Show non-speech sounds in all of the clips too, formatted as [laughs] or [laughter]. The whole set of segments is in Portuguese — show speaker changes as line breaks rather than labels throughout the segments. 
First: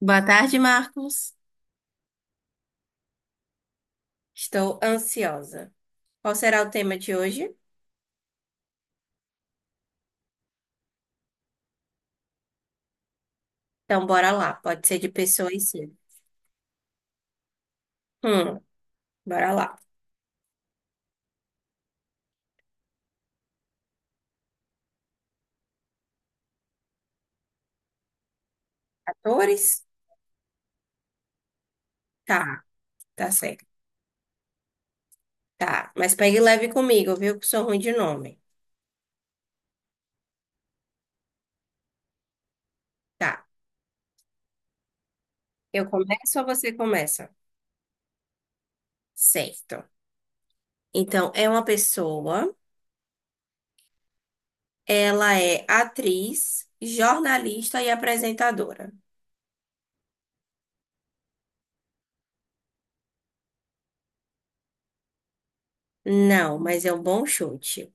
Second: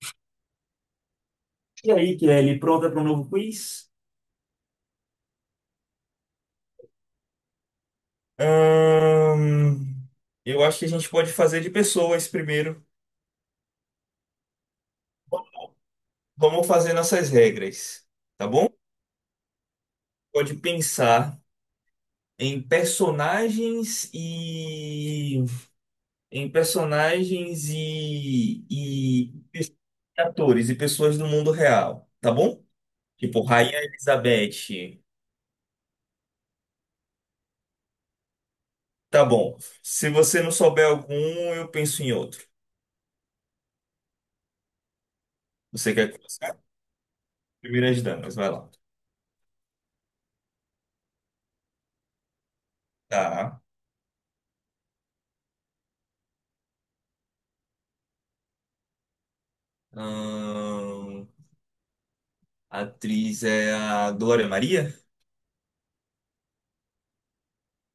Boa tarde, Marcos.
E aí, Kelly, pronta para um novo quiz?
Estou ansiosa. Qual será o tema de hoje?
Ahn, eu acho que a gente pode fazer de pessoas primeiro.
Então, bora lá. Pode ser de pessoas, sim.
Vamos fazer nossas regras, tá
Hum,
bom?
bora lá.
Pode pensar em personagens e em personagens e
Atores?
atores e pessoas do mundo real, tá bom?
Tá, tá
Tipo
certo.
Rainha Elizabeth.
Tá, mas pegue leve comigo, viu? Que sou ruim de nome.
Tá bom. Se você não souber algum, eu penso em outro.
Tá. Eu
Você quer
começo ou
começar?
você começa?
Primeiras damas, vai lá.
Certo. Então, é uma pessoa.
Tá.
Ela é atriz, jornalista e apresentadora.
Ahn, a atriz é a Glória Maria?
Não, mas é um bom chute.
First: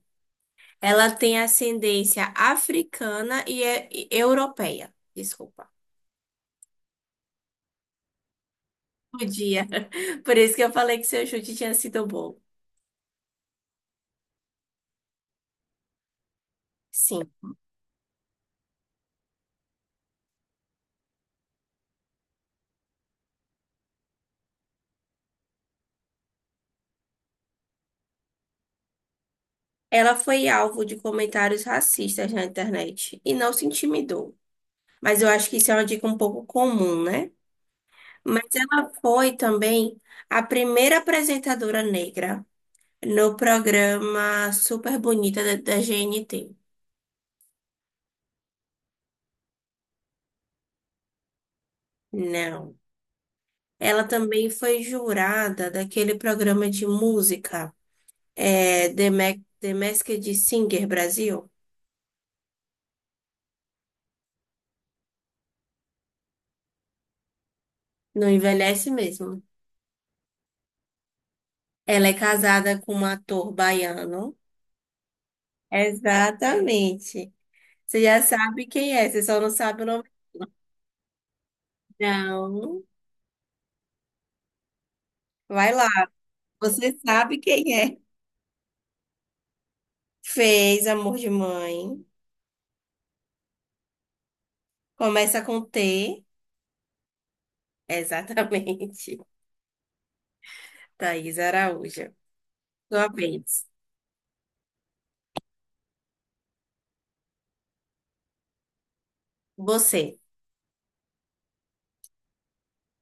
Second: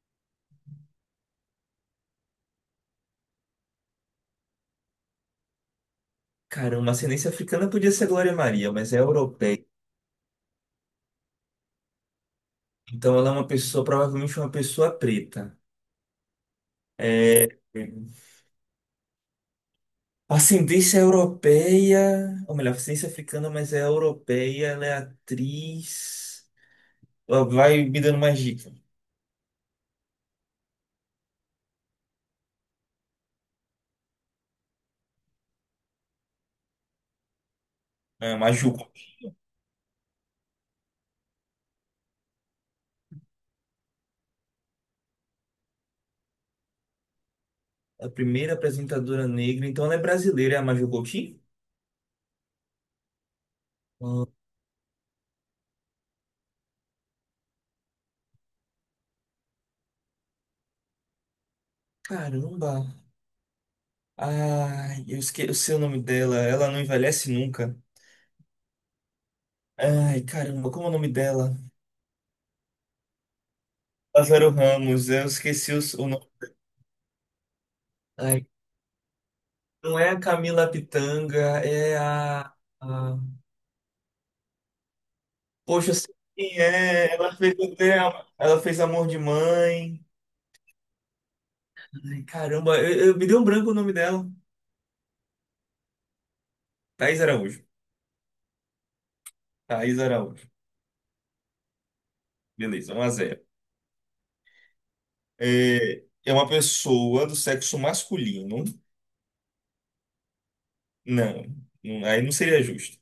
Ela tem ascendência africana e, e europeia. Desculpa.
Cara, uma ascendência africana podia ser a Glória Maria, mas é europeia.
Podia. [laughs] Por isso que eu falei que seu chute tinha sido bom.
Então ela é uma pessoa, provavelmente uma pessoa preta.
Sim.
É, ascendência europeia, ou melhor, ascendência africana, mas é europeia, ela é atriz. Ela vai me dando mais dica.
Ela foi alvo de comentários racistas na internet e não se intimidou. Mas eu acho que isso é uma dica um pouco comum, né?
É,
Mas
Maju,
ela foi também a primeira apresentadora negra no programa Super Bonita da GNT.
a primeira apresentadora negra, então ela é brasileira, é a Maju Coutinho?
Não. Ela também foi jurada daquele programa de música. É, The Masked Singer Brasil.
Caramba! Ai, eu esqueci o nome dela, ela não envelhece nunca.
Não envelhece mesmo.
Ai, caramba, como é o nome dela?
Ela é casada com um ator baiano.
Lázaro Ramos, eu esqueci o nome.
Exatamente. Você já
Ai,
sabe quem é, você só não sabe o
não
nome.
é a Camila Pitanga, é a,
Não.
a-
Vai lá.
Poxa, eu sei quem
Você
é.
sabe quem é.
Ela fez Amor de Mãe.
Fez Amor de Mãe.
Ai, caramba, me deu um branco o nome dela.
Começa com T.
Thaís Araújo.
Exatamente.
Thaís Araújo.
[laughs] Thaís Araújo.
Beleza, um
Sua
a zero.
vez.
É uma pessoa do sexo masculino.
Você.
Não, aí não seria justo.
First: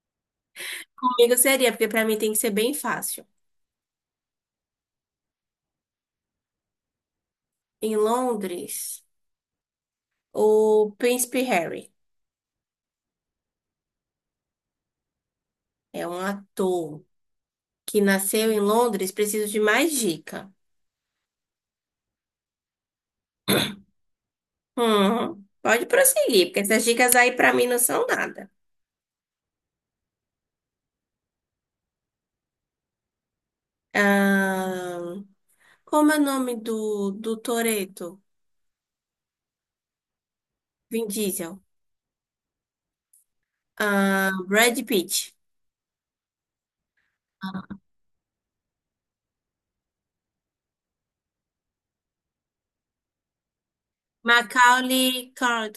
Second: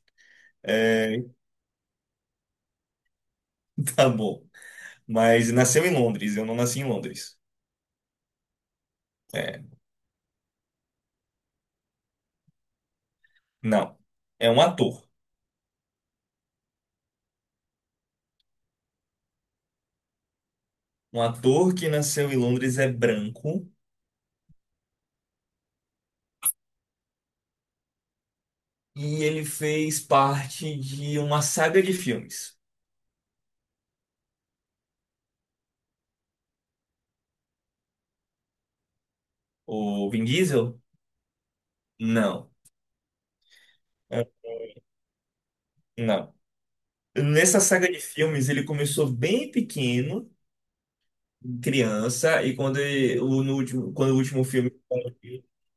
É, [laughs]
Comigo seria, porque para mim tem que ser bem fácil.
tá bom. Mas nasceu em Londres, eu não nasci em Londres.
Em Londres,
É.
o Príncipe Harry.
Não. É um ator.
É um ator que nasceu em Londres. Preciso de mais dica.
Um ator que nasceu em Londres é branco
Pode prosseguir, porque essas dicas aí pra mim não são nada.
e ele fez parte de uma saga de filmes.
Ahn, Como é o nome do, do Toretto?
O Vin Diesel?
Vin Diesel.
Não. É,
Brad Pitt.
Não. Nessa saga de filmes, ele começou bem pequeno, criança, e no último, quando o último filme
Macaulay
saiu,
Car-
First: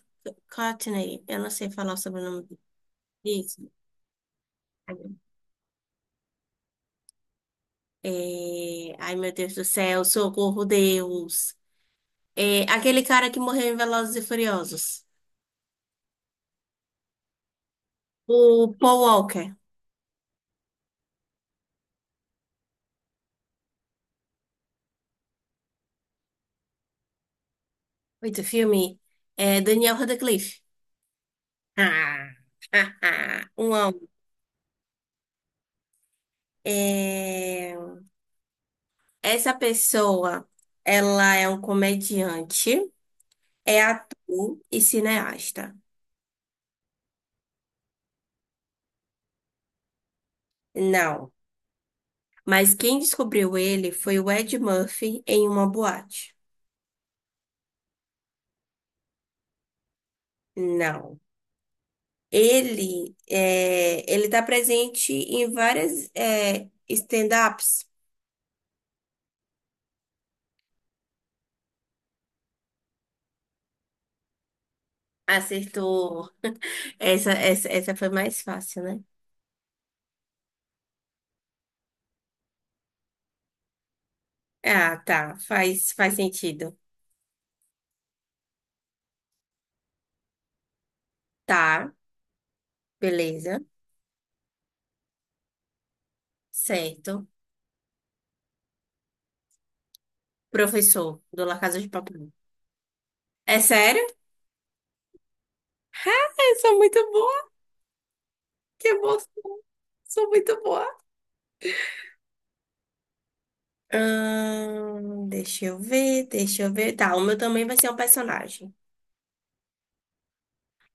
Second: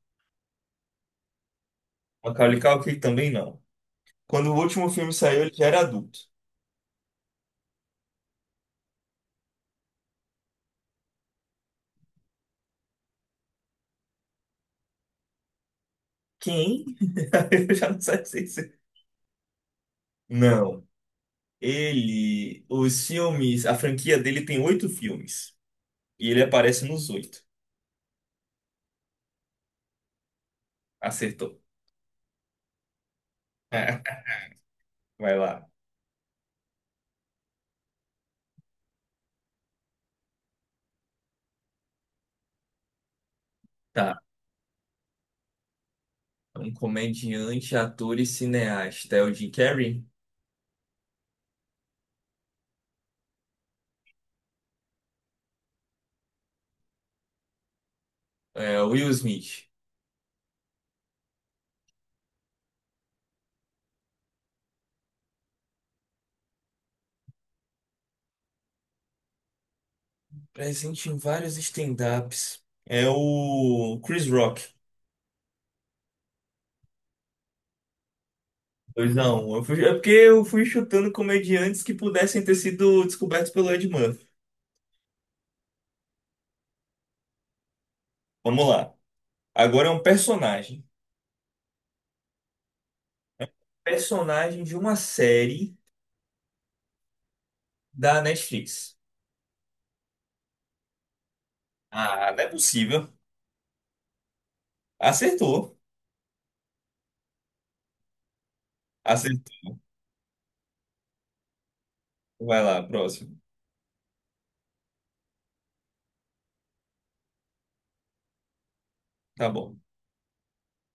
Courtney. Eu não sei falar sobre o sobrenome
Macaulay Culkin também
dele.
não.
Isso.
Quando o último filme saiu, ele já era adulto.
É, ai, meu Deus do céu, socorro, Deus. É, aquele cara que morreu em Velozes e Furiosos.
Quem? [laughs] Eu já não sei
O
se.
Paul Walker.
Não. Ele, os filmes, a franquia dele tem oito filmes. E ele aparece nos oito.
Oito filme. É Daniel Radcliffe.
Acertou.
Ah, [laughs] um a um.
[laughs] Vai lá.
É, essa pessoa, ela é um comediante, é
Tá.
ator e cineasta.
Um comediante, ator e cineasta. É o Jim Carrey?
Não. Mas quem descobriu ele foi o Ed Murphy em uma boate.
É o Will Smith.
Não. Ele é... ele está presente em várias stand-ups.
Presente em vários stand-ups. É o Chris Rock.
Acertou. Essa foi mais fácil, né?
Dois a um. É porque eu fui chutando comediantes que pudessem ter sido descobertos pelo Ed Murphy.
Ah, tá. Faz sentido.
Vamos lá. Agora é um personagem.
Tá, beleza.
Personagem de uma série
Certo.
da Netflix.
Professor do La Casa de
Ah,
Papel.
não é possível.
É sério?
Acertou.
[laughs] Ah, eu sou muito boa. Que emoção.
Acertou.
Sou muito boa.
Vai lá, próximo.
Deixa eu ver, deixa eu ver. Tá, o meu também vai ser um personagem.
Tá bom.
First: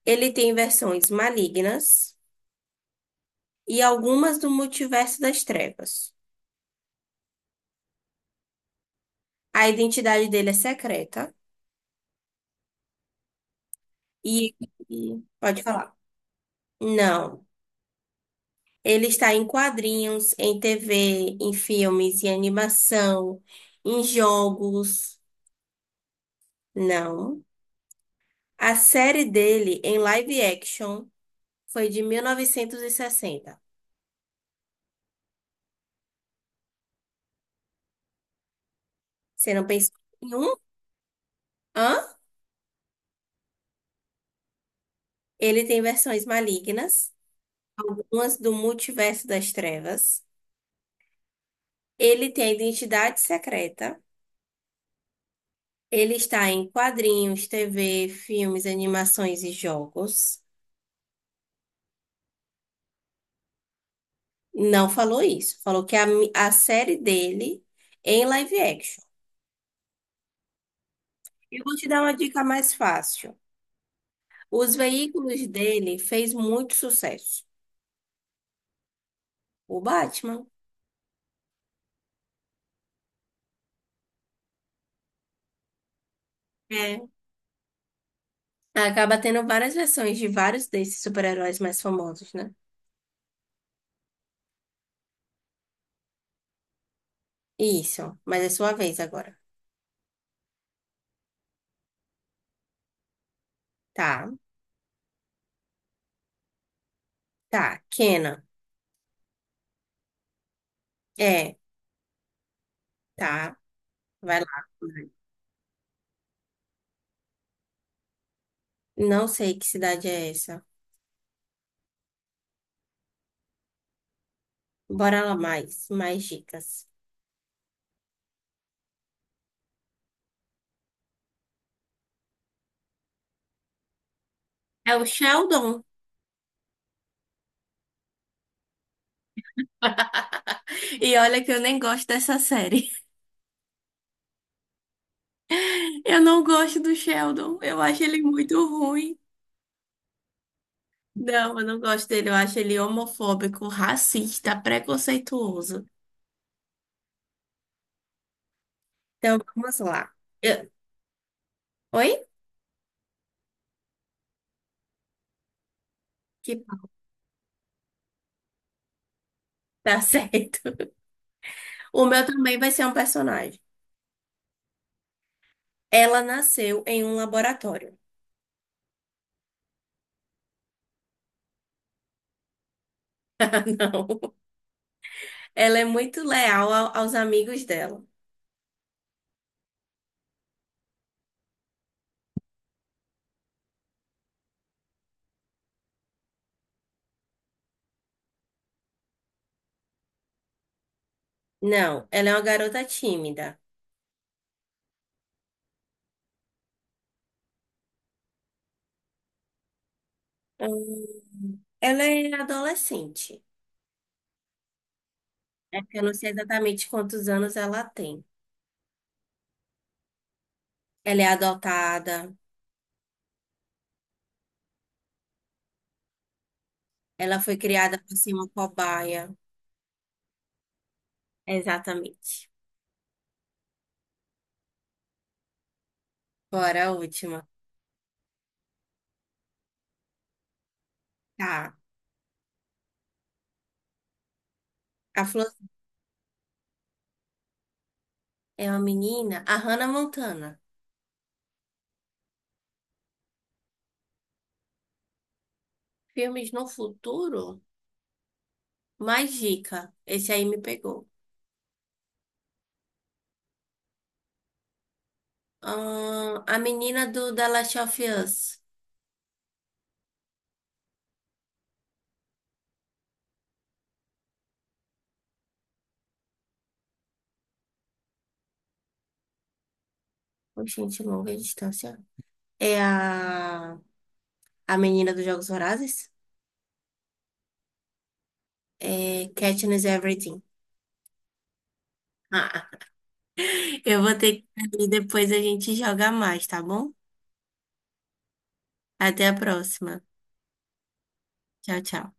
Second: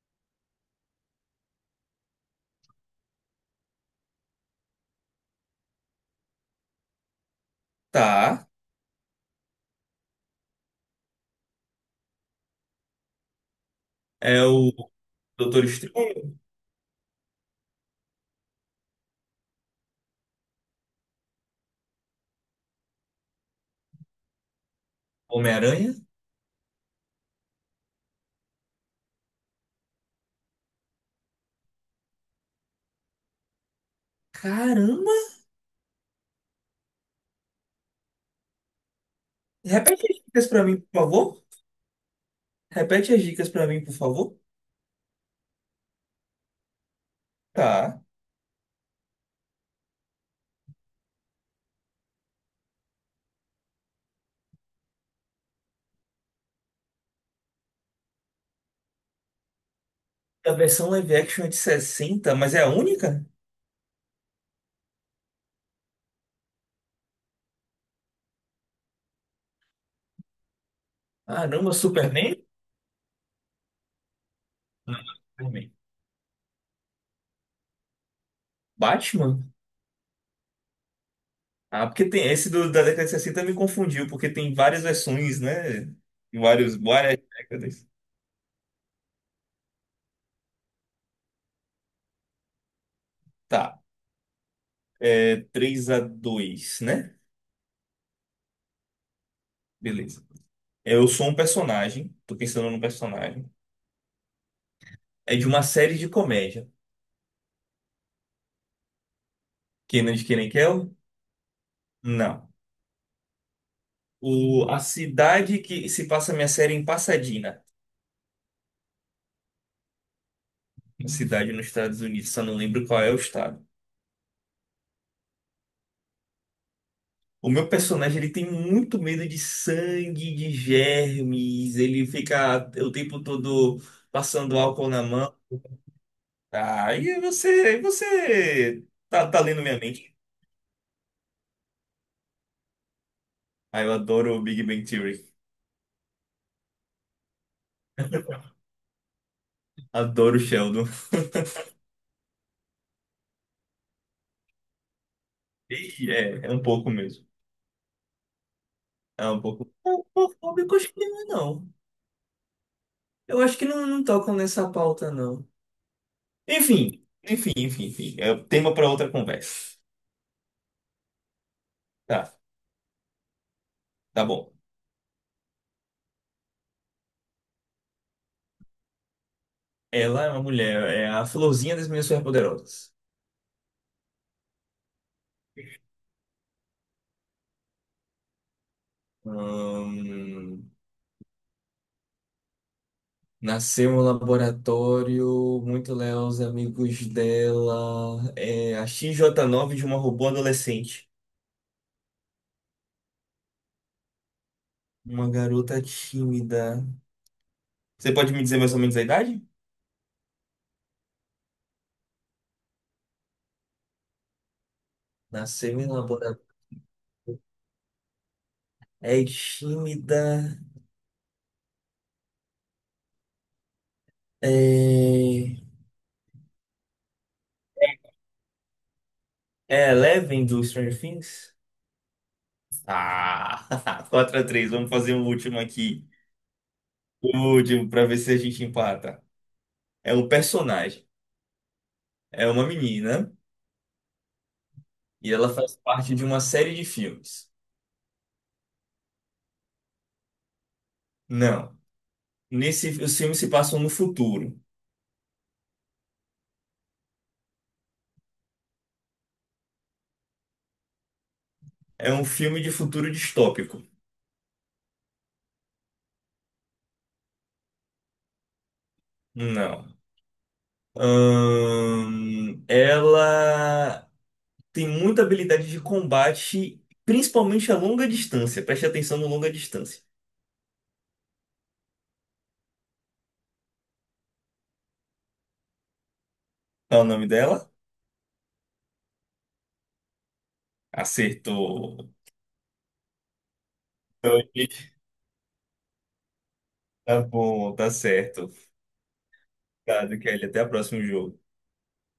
Ele tem versões malignas e algumas do multiverso das trevas.
Tá.
A identidade dele é secreta
É
e...
o
Pode
Doutor
falar.
Estranho,
Não. Ele está em quadrinhos, em TV, em filmes, em animação, em jogos.
Homem-Aranha.
Não. A série dele em live action foi de 1960.
Caramba!
Você não pensou
Repete as
em
dicas
um?
pra mim, por favor.
Hã?
Repete as dicas pra mim, por favor.
Ele tem versões malignas,
Tá.
algumas do multiverso das trevas. Ele tem a identidade secreta. Ele está em quadrinhos, TV, filmes, animações e jogos.
A versão live action é de 60, mas é a única?
Não falou isso. Falou que a série dele é em live action. Eu
Caramba,
vou te dar uma
Superman?
dica mais fácil. Os
Não,
veículos
Superman.
dele fez muito sucesso.
Batman?
O Batman.
Ah, porque tem esse da década de 60 me confundiu, porque tem várias versões, né? Em vários,
É.
várias décadas.
Acaba tendo várias versões de vários desses super-heróis mais famosos, né?
Tá. É 3 a 2, né?
Isso. Mas é sua vez agora.
Beleza. Eu sou um personagem, tô pensando num personagem.
Tá.
É de uma série de comédia.
Tá. Kenan.
Kenan de Kenan e Kel?
É.
Não.
Tá. Vai lá.
A cidade que se passa a minha série é em Pasadena,
Não sei que cidade é essa.
uma cidade nos Estados Unidos, só não lembro qual é o estado.
Bora lá mais. Mais dicas.
O meu personagem ele tem muito medo de sangue, de germes, ele fica o tempo todo passando álcool
É
na
o
mão.
Sheldon. [laughs]
Ah, e você tá lendo minha mente.
E olha que eu nem gosto dessa série.
Ah, eu adoro o Big Bang Theory.
Eu não gosto do Sheldon. Eu acho ele muito ruim.
Adoro o Sheldon.
Não, eu não gosto dele. Eu acho ele homofóbico, racista, preconceituoso.
E é um pouco mesmo. É
Então,
um pouco
vamos lá. Eu-
homofóbico, acho que não é, não.
Oi?
Eu acho que não, não tocam nessa pauta, não.
Que tá
Enfim, enfim, enfim, enfim. É tema para outra conversa.
[laughs] certo. O meu
Tá,
também vai ser um personagem.
tá bom.
Ela nasceu em um laboratório.
Ela é uma mulher, é a florzinha das minhas superpoderosas.
[laughs] Ah, não. Ela é muito leal aos amigos dela.
Hum, nasceu no laboratório, muito leal os amigos dela. É a XJ9 de uma robô adolescente.
Não, ela é uma garota tímida.
Uma garota tímida. Você pode me dizer mais ou menos a idade?
Ela é adolescente.
Nasceu
É
em
que eu não sei
laboratório.
exatamente quantos anos ela tem.
É tímida.
Ela é adotada.
É,
Ela foi criada por ser uma cobaia.
é Eleven do Stranger Things?
Exatamente.
Ah, [laughs] quatro a três. Vamos fazer o último aqui.
Bora a
O
última.
último, pra ver se a gente empata. É um personagem,
Tá.
é uma menina,
A
e
Flor
ela faz parte de uma série de filmes.
é uma menina. A Hannah Montana.
Não, nesse, os filmes se passam no futuro.
Filmes no futuro? Mais dica. Esse aí me pegou.
É um filme de futuro distópico.
A menina do The Last of Us.
Não. Ela tem muita habilidade de combate, principalmente a longa distância. Preste atenção no longa distância.
Ô, gente, longa distância. É a menina dos Jogos Vorazes?
Qual é o nome dela?
É Katniss Everdeen.
Acertou.
Ah, eu vou
Então,
ter que
ele-
ir depois a gente joga mais, tá bom?
Tá bom, tá certo.
Até a próxima.
Tá, Kelly, até a próxima jogo.
Tchau, tchau.